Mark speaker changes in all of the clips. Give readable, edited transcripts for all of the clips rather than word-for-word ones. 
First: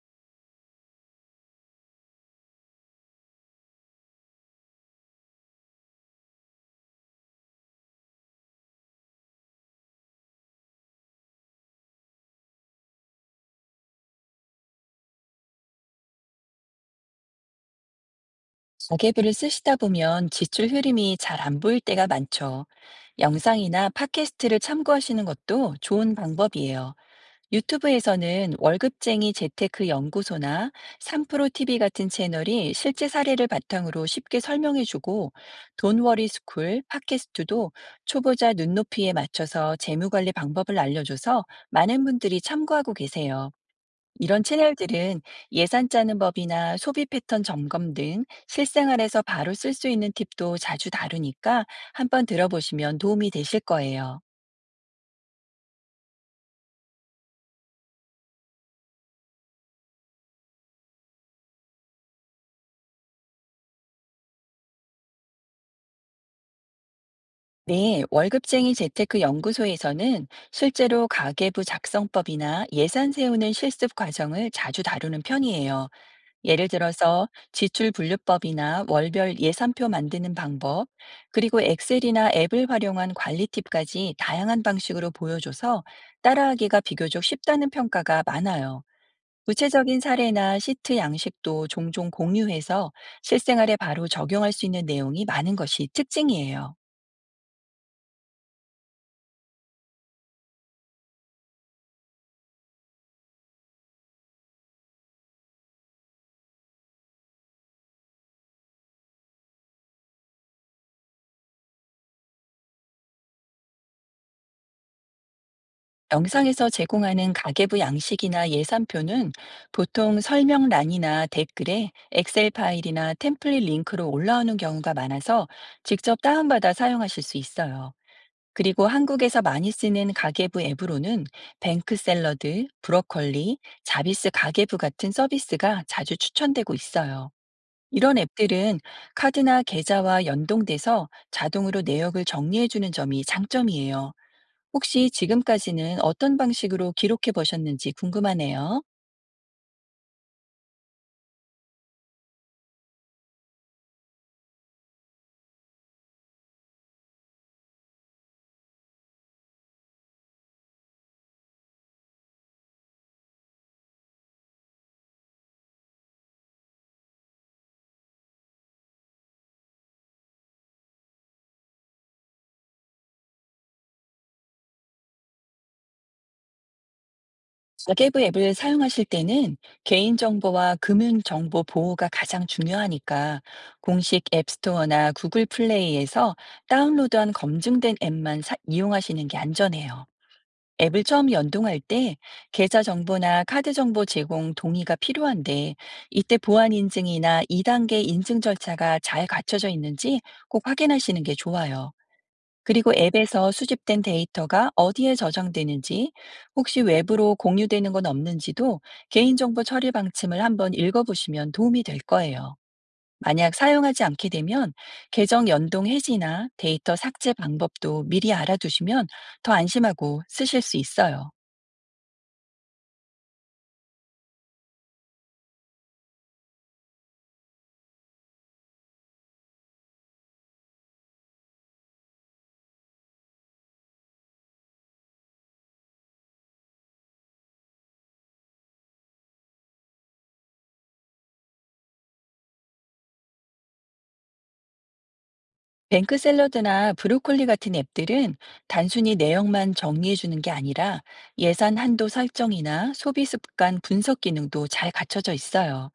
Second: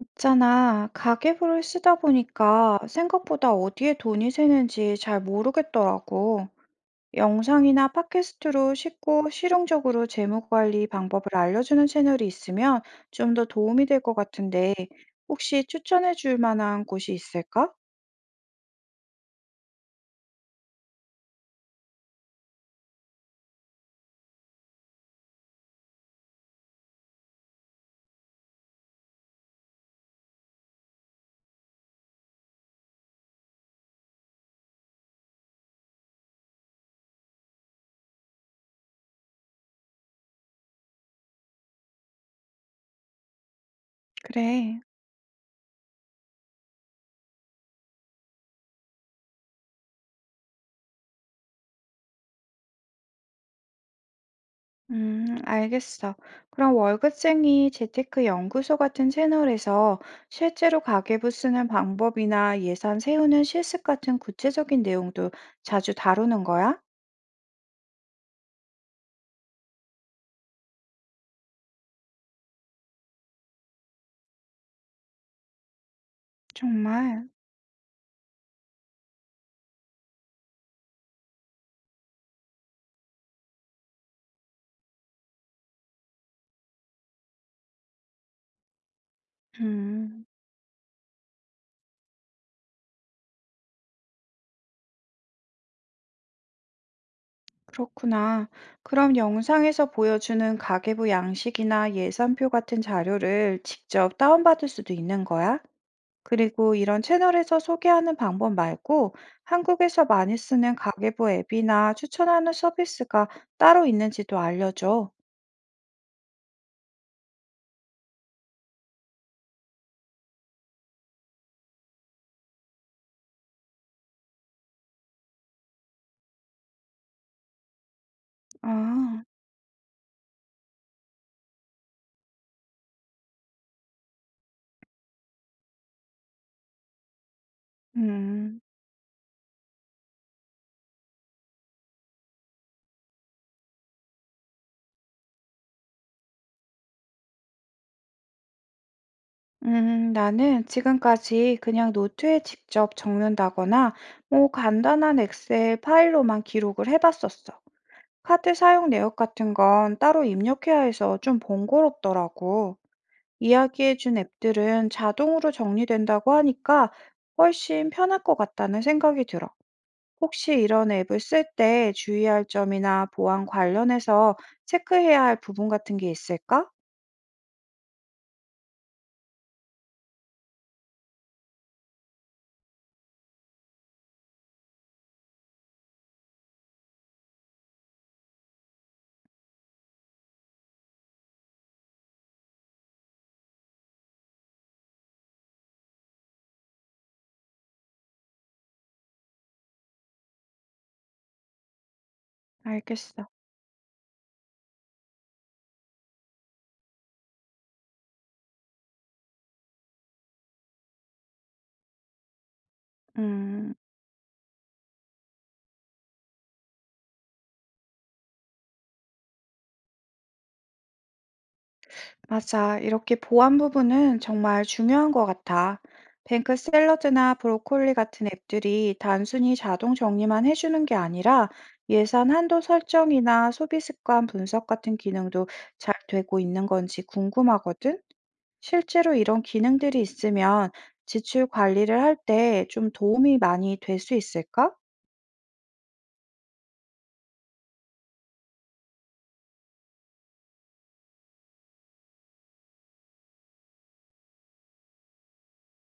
Speaker 1: 있잖아, 가계부를 쓰다 보니까 생각보다 어디에 돈이 새는지 잘 모르겠더라고. 영상이나 팟캐스트로 쉽고 실용적으로 재무 관리 방법을 알려주는 채널이 있으면 좀 더 도움이 될 것 같은데, 혹시 추천해 줄 만한 곳이 있을까?
Speaker 2: 가계부를 쓰시다 보면 지출 흐름이 잘 안 보일 때가 많죠. 영상이나 팟캐스트를 참고하시는 것도 좋은 방법이에요. 유튜브에서는 월급쟁이 재테크 연구소나 3프로 TV 같은 채널이 실제 사례를 바탕으로 쉽게 설명해주고, 돈워리 스쿨 팟캐스트도 초보자 눈높이에 맞춰서 재무관리 방법을 알려줘서 많은 분들이 참고하고 계세요. 이런
Speaker 1: 그래.
Speaker 2: 채널들은 예산 짜는 법이나 소비 패턴 점검 등 실생활에서 바로 쓸 수 있는 팁도 자주 다루니까 한번 들어보시면 도움이 되실 거예요.
Speaker 1: 알겠어. 그럼 월급쟁이 재테크 연구소 같은 채널에서 실제로 가계부 쓰는 방법이나 예산 세우는 실습 같은 구체적인 내용도 자주 다루는 거야?
Speaker 2: 네, 월급쟁이 재테크 연구소에서는 실제로 가계부 작성법이나 예산 세우는 실습 과정을 자주 다루는 편이에요. 예를
Speaker 1: 정말?
Speaker 2: 들어서 지출 분류법이나 월별 예산표 만드는 방법, 그리고 엑셀이나 앱을 활용한 관리 팁까지 다양한 방식으로 보여줘서 따라하기가 비교적 쉽다는 평가가 많아요. 구체적인
Speaker 1: 음,
Speaker 2: 사례나 시트 양식도 종종 공유해서 실생활에 바로 적용할 수 있는 내용이 많은 것이 특징이에요.
Speaker 1: 그렇구나. 그럼 영상에서 보여주는 가계부 양식이나 예산표 같은 자료를 직접 다운받을 수도 있는 거야? 그리고 이런 채널에서 소개하는 방법 말고 한국에서 많이 쓰는 가계부 앱이나 추천하는 서비스가 따로 있는지도 알려줘.
Speaker 2: 영상에서 제공하는 가계부 양식이나 예산표는 보통 설명란이나 댓글에 엑셀 파일이나 템플릿 링크로 올라오는 경우가 많아서 직접 다운받아 사용하실 수 있어요. 그리고
Speaker 1: 아.
Speaker 2: 한국에서 많이 쓰는 가계부 앱으로는 뱅크 샐러드, 브로콜리, 자비스 가계부 같은 서비스가 자주 추천되고 있어요. 이런
Speaker 1: 음.
Speaker 2: 앱들은 카드나 계좌와 연동돼서 자동으로 내역을 정리해주는 점이 장점이에요. 혹시 지금까지는 어떤 방식으로 기록해 보셨는지 궁금하네요.
Speaker 1: 나는 지금까지 그냥 노트에 직접 적는다거나 뭐 간단한 엑셀 파일로만 기록을 해봤었어. 카드 사용 내역 같은 건 따로 입력해야 해서 좀 번거롭더라고. 이야기해준 앱들은 자동으로 정리된다고 하니까 훨씬 편할 것 같다는 생각이 들어. 혹시 이런 앱을 쓸 때 주의할 점이나 보안 관련해서 체크해야 할 부분 같은 게 있을까?
Speaker 2: 자계부 앱을 사용하실 때는 개인정보와 금융정보 보호가 가장 중요하니까 공식 앱스토어나 구글 플레이에서 다운로드한 검증된 앱만 이용하시는 게 안전해요. 앱을 처음 연동할 때 계좌 정보나 카드 정보 제공 동의가 필요한데, 이때 보안 인증이나 2단계 인증 절차가 잘 갖춰져 있는지 꼭 확인하시는 게 좋아요. 그리고
Speaker 1: 알겠어.
Speaker 2: 앱에서 수집된 데이터가 어디에 저장되는지, 혹시 외부로 공유되는 건 없는지도 개인정보 처리 방침을 한번 읽어보시면 도움이 될 거예요. 만약
Speaker 1: 음.
Speaker 2: 사용하지 않게 되면 계정 연동 해지나 데이터 삭제 방법도 미리 알아두시면 더 안심하고 쓰실 수 있어요.
Speaker 1: 맞아. 이렇게 보안 부분은 정말 중요한 것 같아. 뱅크 샐러드나 브로콜리 같은 앱들이 단순히 자동 정리만 해주는 게 아니라 예산 한도 설정이나 소비 습관 분석 같은 기능도 잘 되고 있는 건지 궁금하거든? 실제로 이런 기능들이 있으면 지출 관리를 할 때 좀 도움이 많이 될 수 있을까?
Speaker 2: 뱅크 샐러드나 브로콜리 같은 앱들은 단순히 내용만 정리해주는 게 아니라 예산 한도 설정이나 소비 습관 분석 기능도 잘 갖춰져 있어요.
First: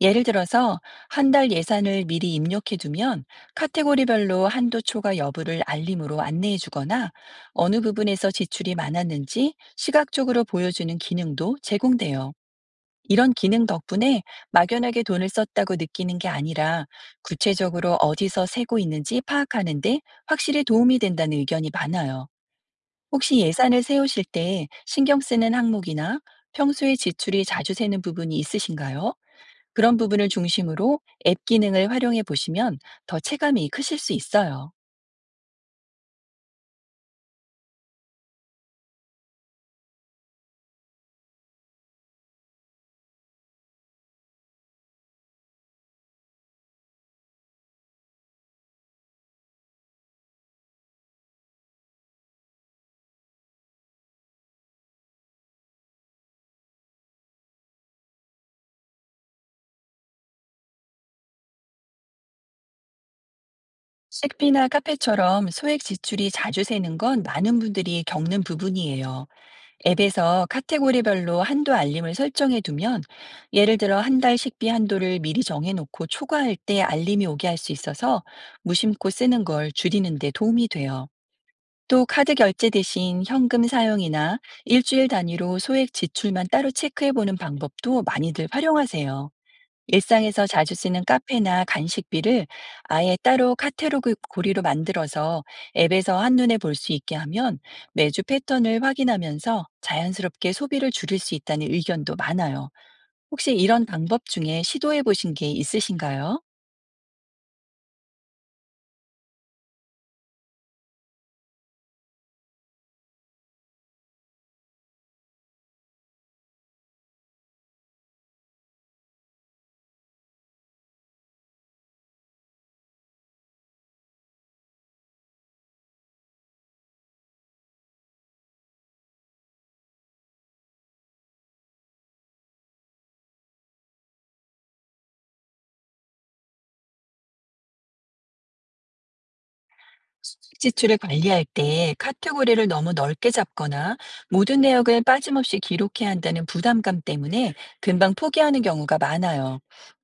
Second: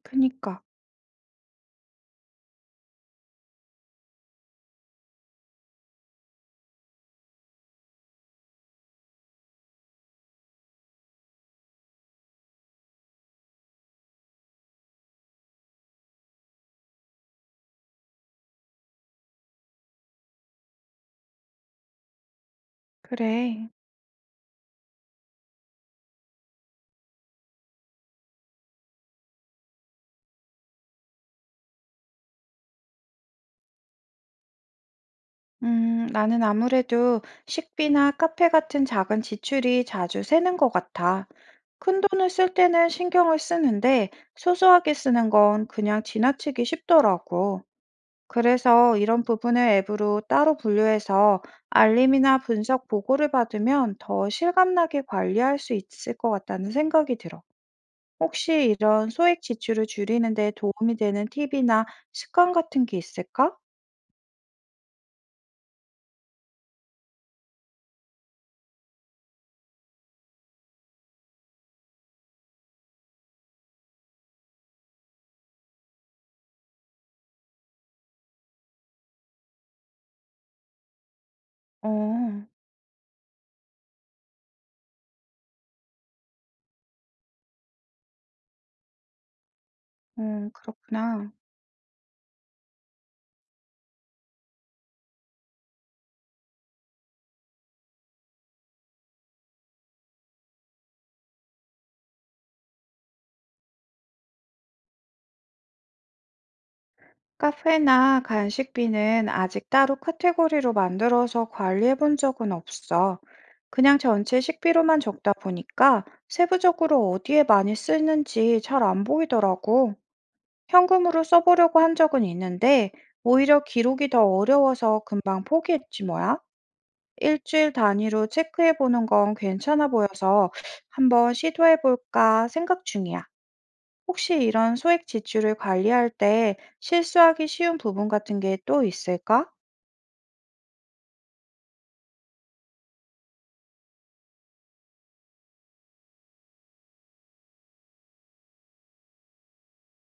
Speaker 2: 예를
Speaker 1: 그니까.
Speaker 2: 들어서 한 달 예산을 미리 입력해 두면 카테고리별로 한도 초과 여부를 알림으로 안내해 주거나 어느 부분에서 지출이 많았는지 시각적으로 보여주는 기능도 제공돼요. 이런 기능 덕분에 막연하게 돈을 썼다고 느끼는 게 아니라 구체적으로 어디서 세고 있는지 파악하는데 확실히 도움이 된다는 의견이 많아요. 혹시
Speaker 1: 그래.
Speaker 2: 예산을 세우실 때 신경 쓰는 항목이나 평소에 지출이 자주 새는 부분이 있으신가요? 그런 부분을 중심으로 앱 기능을 활용해 보시면 더 체감이 크실 수 있어요.
Speaker 1: 나는 아무래도 식비나 카페 같은 작은 지출이 자주 새는 것 같아. 큰돈을 쓸 때는 신경을 쓰는데 소소하게 쓰는 건 그냥 지나치기 쉽더라고. 그래서 이런 부분을 앱으로 따로 분류해서 알림이나 분석 보고를 받으면 더 실감나게 관리할 수 있을 것 같다는 생각이 들어. 혹시 이런 소액 지출을 줄이는 데 도움이 되는 팁이나 습관 같은 게 있을까?
Speaker 2: 식비나 카페처럼 소액 지출이 자주 새는 건 많은 분들이 겪는 부분이에요. 앱에서 카테고리별로 한도 알림을 설정해 두면, 예를 들어 한 달 식비 한도를 미리 정해놓고 초과할 때 알림이 오게 할 수 있어서 무심코 쓰는 걸 줄이는 데 도움이 돼요.
Speaker 1: 어.
Speaker 2: 또 카드 결제 대신 현금 사용이나 일주일 단위로 소액 지출만 따로 체크해 보는 방법도 많이들 활용하세요. 일상에서 자주 쓰는
Speaker 1: 그렇구나.
Speaker 2: 카페나 간식비를 아예 따로 카테고리 고리로 만들어서 앱에서 한눈에 볼 수 있게 하면 매주 패턴을 확인하면서 자연스럽게 소비를 줄일 수 있다는 의견도 많아요. 혹시 이런 방법 중에 시도해 보신 게 있으신가요?
Speaker 1: 카페나 간식비는 아직 따로 카테고리로 만들어서 관리해 본 적은 없어. 그냥 전체 식비로만 적다 보니까 세부적으로 어디에 많이 쓰는지 잘 안 보이더라고. 현금으로 써보려고 한 적은 있는데 오히려 기록이 더 어려워서 금방 포기했지 뭐야. 일주일 단위로 체크해 보는 건 괜찮아 보여서 한번 시도해 볼까 생각 중이야. 혹시 이런 소액 지출을 관리할 때 실수하기 쉬운 부분 같은 게 또 있을까?
Speaker 2: 지출을 관리할 때 카테고리를 너무 넓게 잡거나 모든 내역을 빠짐없이 기록해야 한다는 부담감 때문에 금방 포기하는 경우가 많아요.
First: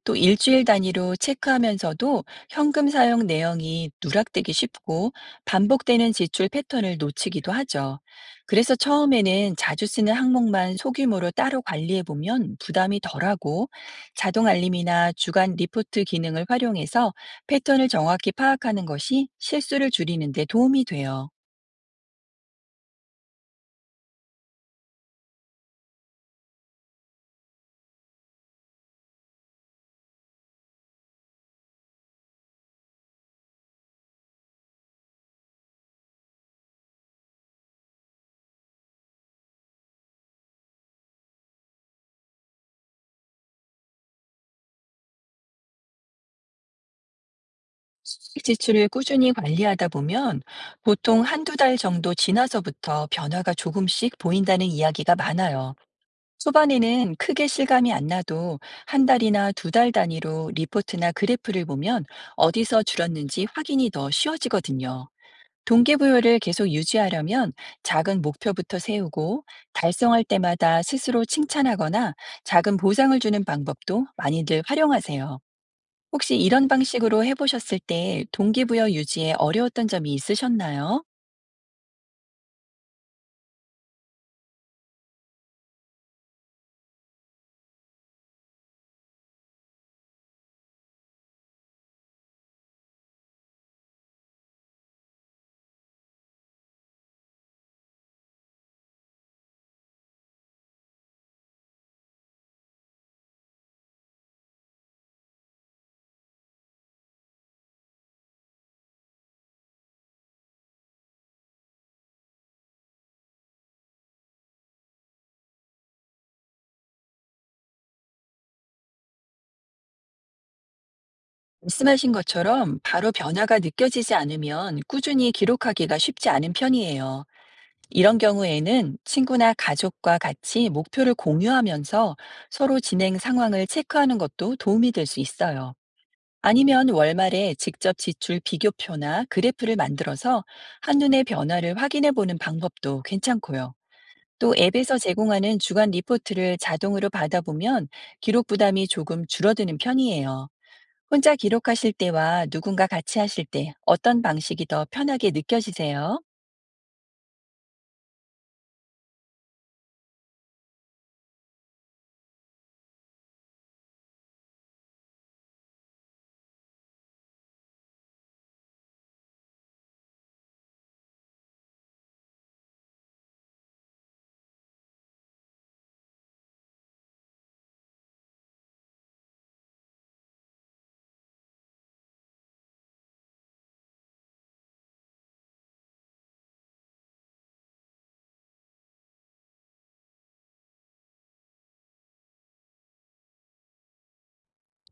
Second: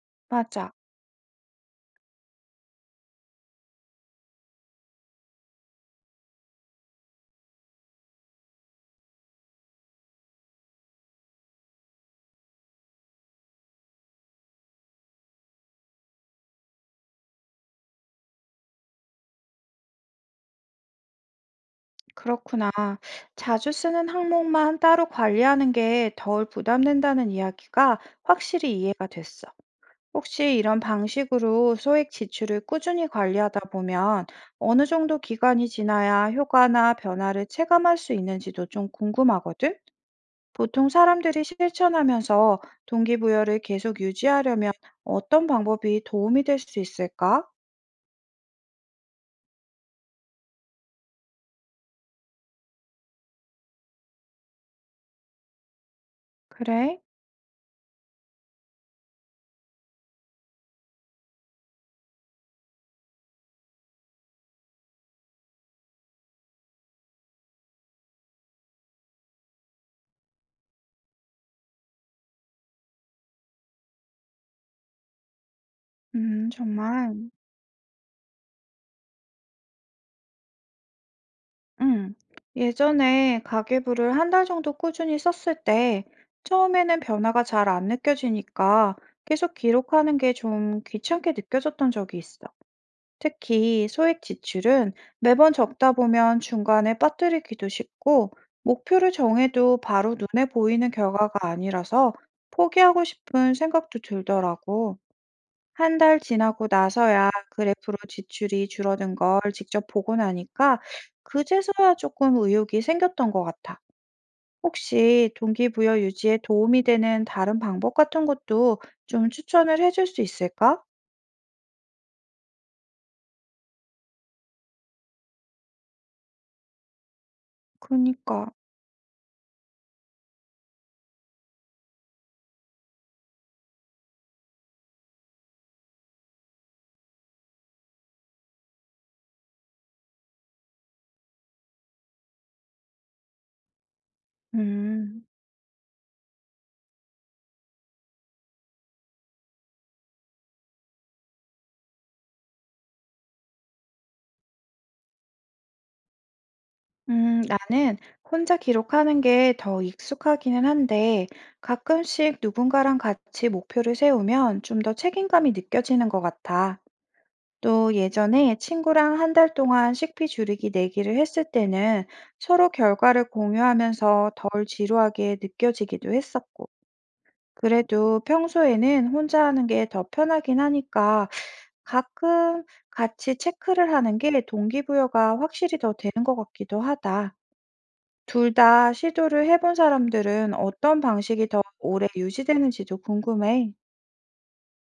Speaker 2: 또 일주일
Speaker 1: 맞아.
Speaker 2: 단위로 체크하면서도 현금 사용 내용이 누락되기 쉽고 반복되는 지출 패턴을 놓치기도 하죠. 그래서 처음에는 자주 쓰는 항목만 소규모로 따로 관리해 보면 부담이 덜하고 자동 알림이나 주간 리포트 기능을 활용해서 패턴을 정확히 파악하는 것이 실수를 줄이는 데 도움이 돼요.
Speaker 1: 그렇구나. 자주 쓰는 항목만 따로 관리하는 게 덜 부담된다는 이야기가 확실히 이해가 됐어. 혹시 이런 방식으로 소액 지출을 꾸준히 관리하다 보면 어느 정도 기간이 지나야 효과나 변화를 체감할 수 있는지도 좀 궁금하거든? 보통 사람들이 실천하면서 동기부여를 계속 유지하려면 어떤 방법이 도움이 될 수 있을까?
Speaker 2: 수익 지출을 꾸준히 관리하다 보면 보통 한두 달 정도 지나서부터 변화가 조금씩 보인다는 이야기가 많아요.
Speaker 1: 그래?
Speaker 2: 초반에는 크게 실감이 안 나도 한 달이나 두 달 단위로 리포트나 그래프를 보면 어디서 줄었는지 확인이 더 쉬워지거든요. 동기부여를 계속 유지하려면 작은 목표부터 세우고 달성할 때마다 스스로 칭찬하거나 작은 보상을 주는 방법도 많이들 활용하세요. 혹시 이런
Speaker 1: 정말.
Speaker 2: 방식으로 해보셨을 때 동기부여 유지에 어려웠던 점이 있으셨나요?
Speaker 1: 음, 예전에 가계부를 한 달 정도 꾸준히 썼을 때 처음에는 변화가 잘 안 느껴지니까 계속 기록하는 게 좀 귀찮게 느껴졌던 적이 있어. 특히 소액 지출은 매번 적다 보면 중간에 빠뜨리기도 쉽고 목표를 정해도 바로 눈에 보이는 결과가 아니라서 포기하고 싶은 생각도 들더라고. 한 달 지나고 나서야 그래프로 지출이 줄어든 걸 직접 보고 나니까 그제서야 조금 의욕이 생겼던 것 같아. 혹시 동기부여 유지에 도움이 되는 다른 방법 같은 것도 좀 추천을 해줄 수 있을까?
Speaker 2: 말씀하신 것처럼 바로 변화가 느껴지지 않으면 꾸준히 기록하기가 쉽지 않은 편이에요. 이런
Speaker 1: 그러니까.
Speaker 2: 경우에는 친구나 가족과 같이 목표를 공유하면서 서로 진행 상황을 체크하는 것도 도움이 될 수 있어요. 아니면 월말에 직접 지출 비교표나 그래프를 만들어서 한눈에 변화를 확인해 보는 방법도 괜찮고요. 또 앱에서
Speaker 1: 음,
Speaker 2: 제공하는 주간 리포트를 자동으로 받아보면 기록 부담이 조금 줄어드는 편이에요. 혼자 기록하실 때와 누군가 같이 하실 때 어떤 방식이 더 편하게 느껴지세요?
Speaker 1: 음, 나는 혼자 기록하는 게 더 익숙하기는 한데 가끔씩 누군가랑 같이 목표를 세우면 좀 더 책임감이 느껴지는 것 같아. 또 예전에 친구랑 한 달 동안 식비 줄이기 내기를 했을 때는 서로 결과를 공유하면서 덜 지루하게 느껴지기도 했었고, 그래도 평소에는 혼자 하는 게 더 편하긴 하니까 가끔 같이 체크를 하는 게 동기부여가 확실히 더 되는 것 같기도 하다. 둘 다 시도를 해본 사람들은 어떤 방식이 더 오래 유지되는지도 궁금해.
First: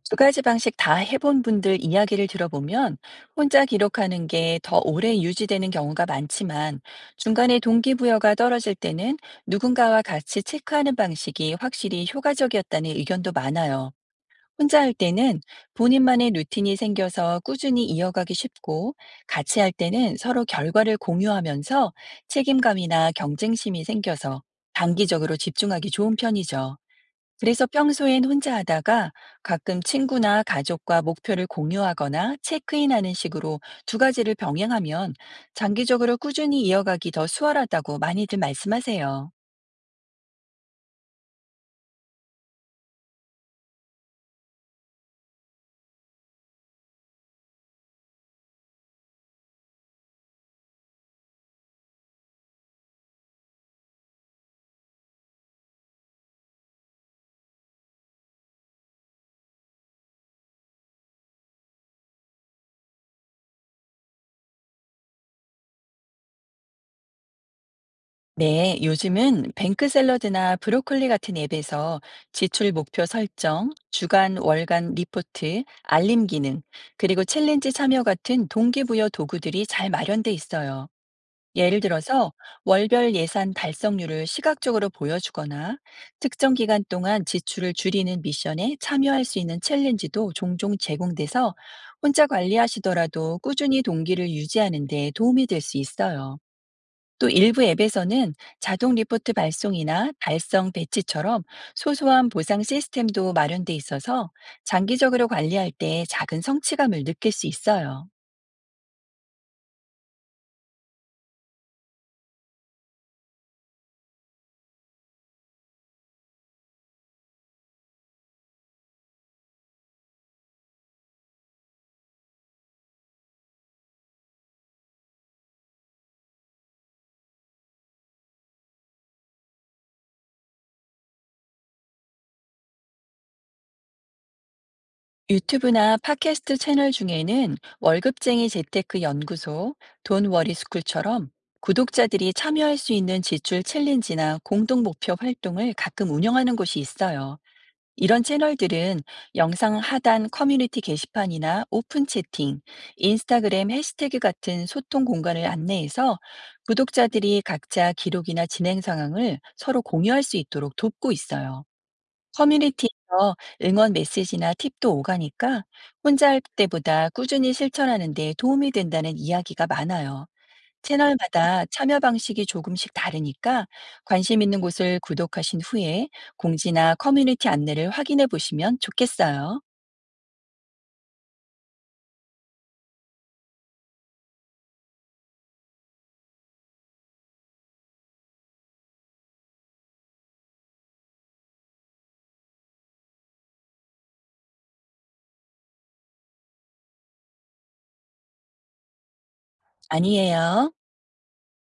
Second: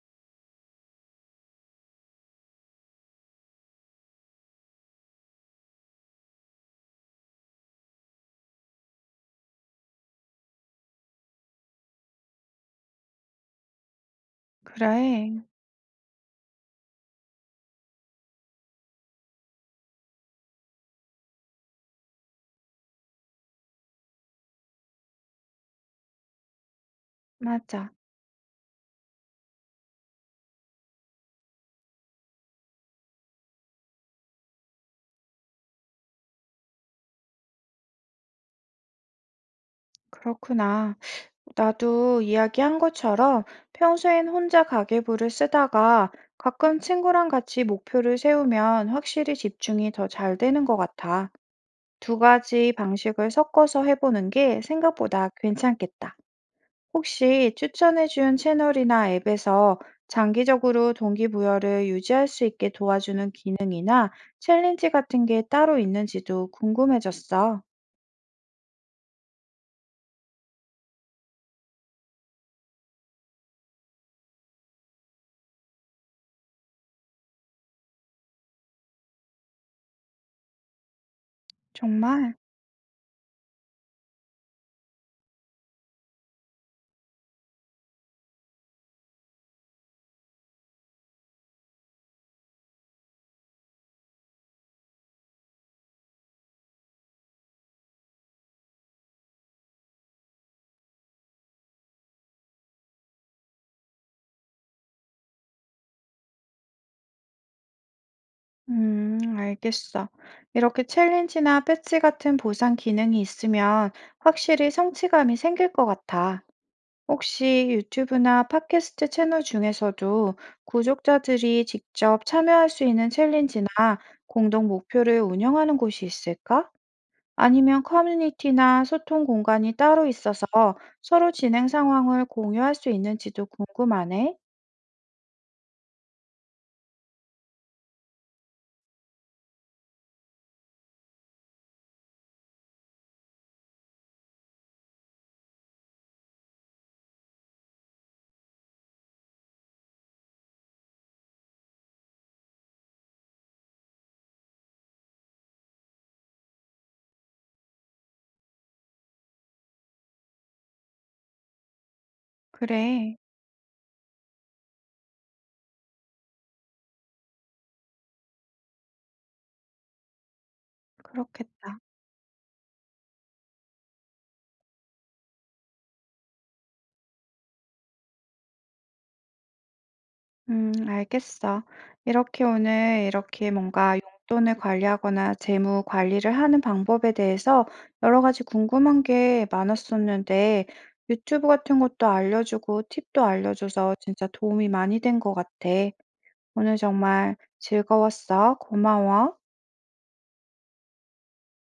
Speaker 2: 두 가지 방식 다 해본 분들 이야기를 들어보면 혼자 기록하는 게 더 오래 유지되는 경우가 많지만 중간에 동기부여가 떨어질 때는 누군가와 같이 체크하는 방식이 확실히 효과적이었다는 의견도 많아요. 혼자 할
Speaker 1: 그래.
Speaker 2: 때는 본인만의 루틴이 생겨서 꾸준히 이어가기 쉽고, 같이 할 때는 서로 결과를 공유하면서 책임감이나 경쟁심이 생겨서 단기적으로 집중하기 좋은 편이죠. 그래서
Speaker 1: 맞아.
Speaker 2: 평소엔 혼자 하다가 가끔 친구나 가족과 목표를 공유하거나 체크인하는 식으로 두 가지를 병행하면 장기적으로 꾸준히 이어가기 더 수월하다고 많이들 말씀하세요.
Speaker 1: 그렇구나. 나도 이야기한 것처럼 평소엔 혼자 가계부를 쓰다가 가끔 친구랑 같이 목표를 세우면 확실히 집중이 더 잘 되는 것 같아. 두 가지 방식을 섞어서 해보는 게 생각보다 괜찮겠다. 혹시 추천해준 채널이나 앱에서 장기적으로 동기부여를 유지할 수 있게 도와주는 기능이나 챌린지 같은 게 따로 있는지도 궁금해졌어.
Speaker 2: 네, 요즘은 뱅크 샐러드나 브로콜리 같은 앱에서 지출 목표 설정, 주간, 월간 리포트, 알림 기능, 그리고 챌린지 참여 같은 동기부여 도구들이 잘 마련돼 있어요. 예를 들어서
Speaker 1: 정말?
Speaker 2: 월별 예산 달성률을 시각적으로 보여주거나 특정 기간 동안 지출을 줄이는 미션에 참여할 수 있는 챌린지도 종종 제공돼서 혼자 관리하시더라도 꾸준히 동기를 유지하는 데 도움이 될 수 있어요. 또 일부 앱에서는 자동 리포트 발송이나 달성 배치처럼 소소한 보상 시스템도 마련돼 있어서 장기적으로 관리할 때 작은 성취감을 느낄 수 있어요.
Speaker 1: 알겠어. 이렇게 챌린지나 패치 같은 보상 기능이 있으면 확실히 성취감이 생길 것 같아. 혹시 유튜브나 팟캐스트 채널 중에서도 구독자들이 직접 참여할 수 있는 챌린지나 공동 목표를 운영하는 곳이 있을까? 아니면 커뮤니티나 소통 공간이 따로 있어서 서로 진행 상황을 공유할 수 있는지도 궁금하네.
Speaker 2: 유튜브나 팟캐스트 채널 중에는 월급쟁이 재테크 연구소, 돈워리 스쿨처럼 구독자들이 참여할 수 있는 지출 챌린지나 공동 목표 활동을 가끔 운영하는 곳이 있어요. 이런 채널들은 영상 하단 커뮤니티 게시판이나 오픈 채팅, 인스타그램 해시태그 같은 소통 공간을 안내해서 구독자들이 각자 기록이나 진행 상황을 서로 공유할 수 있도록 돕고 있어요. 커뮤니티에서
Speaker 1: 그래.
Speaker 2: 응원 메시지나 팁도 오가니까 혼자 할 때보다 꾸준히 실천하는 데 도움이 된다는 이야기가 많아요. 채널마다
Speaker 1: 그렇겠다.
Speaker 2: 참여 방식이 조금씩 다르니까 관심 있는 곳을 구독하신 후에 공지나 커뮤니티 안내를 확인해 보시면 좋겠어요.
Speaker 1: 알겠어. 이렇게 오늘 이렇게 뭔가 용돈을 관리하거나 재무 관리를 하는 방법에 대해서 여러 가지 궁금한 게 많았었는데 유튜브 같은 것도 알려주고 팁도 알려줘서 진짜 도움이 많이 된 것 같아. 오늘 정말 즐거웠어. 고마워.
Speaker 2: 아니에요.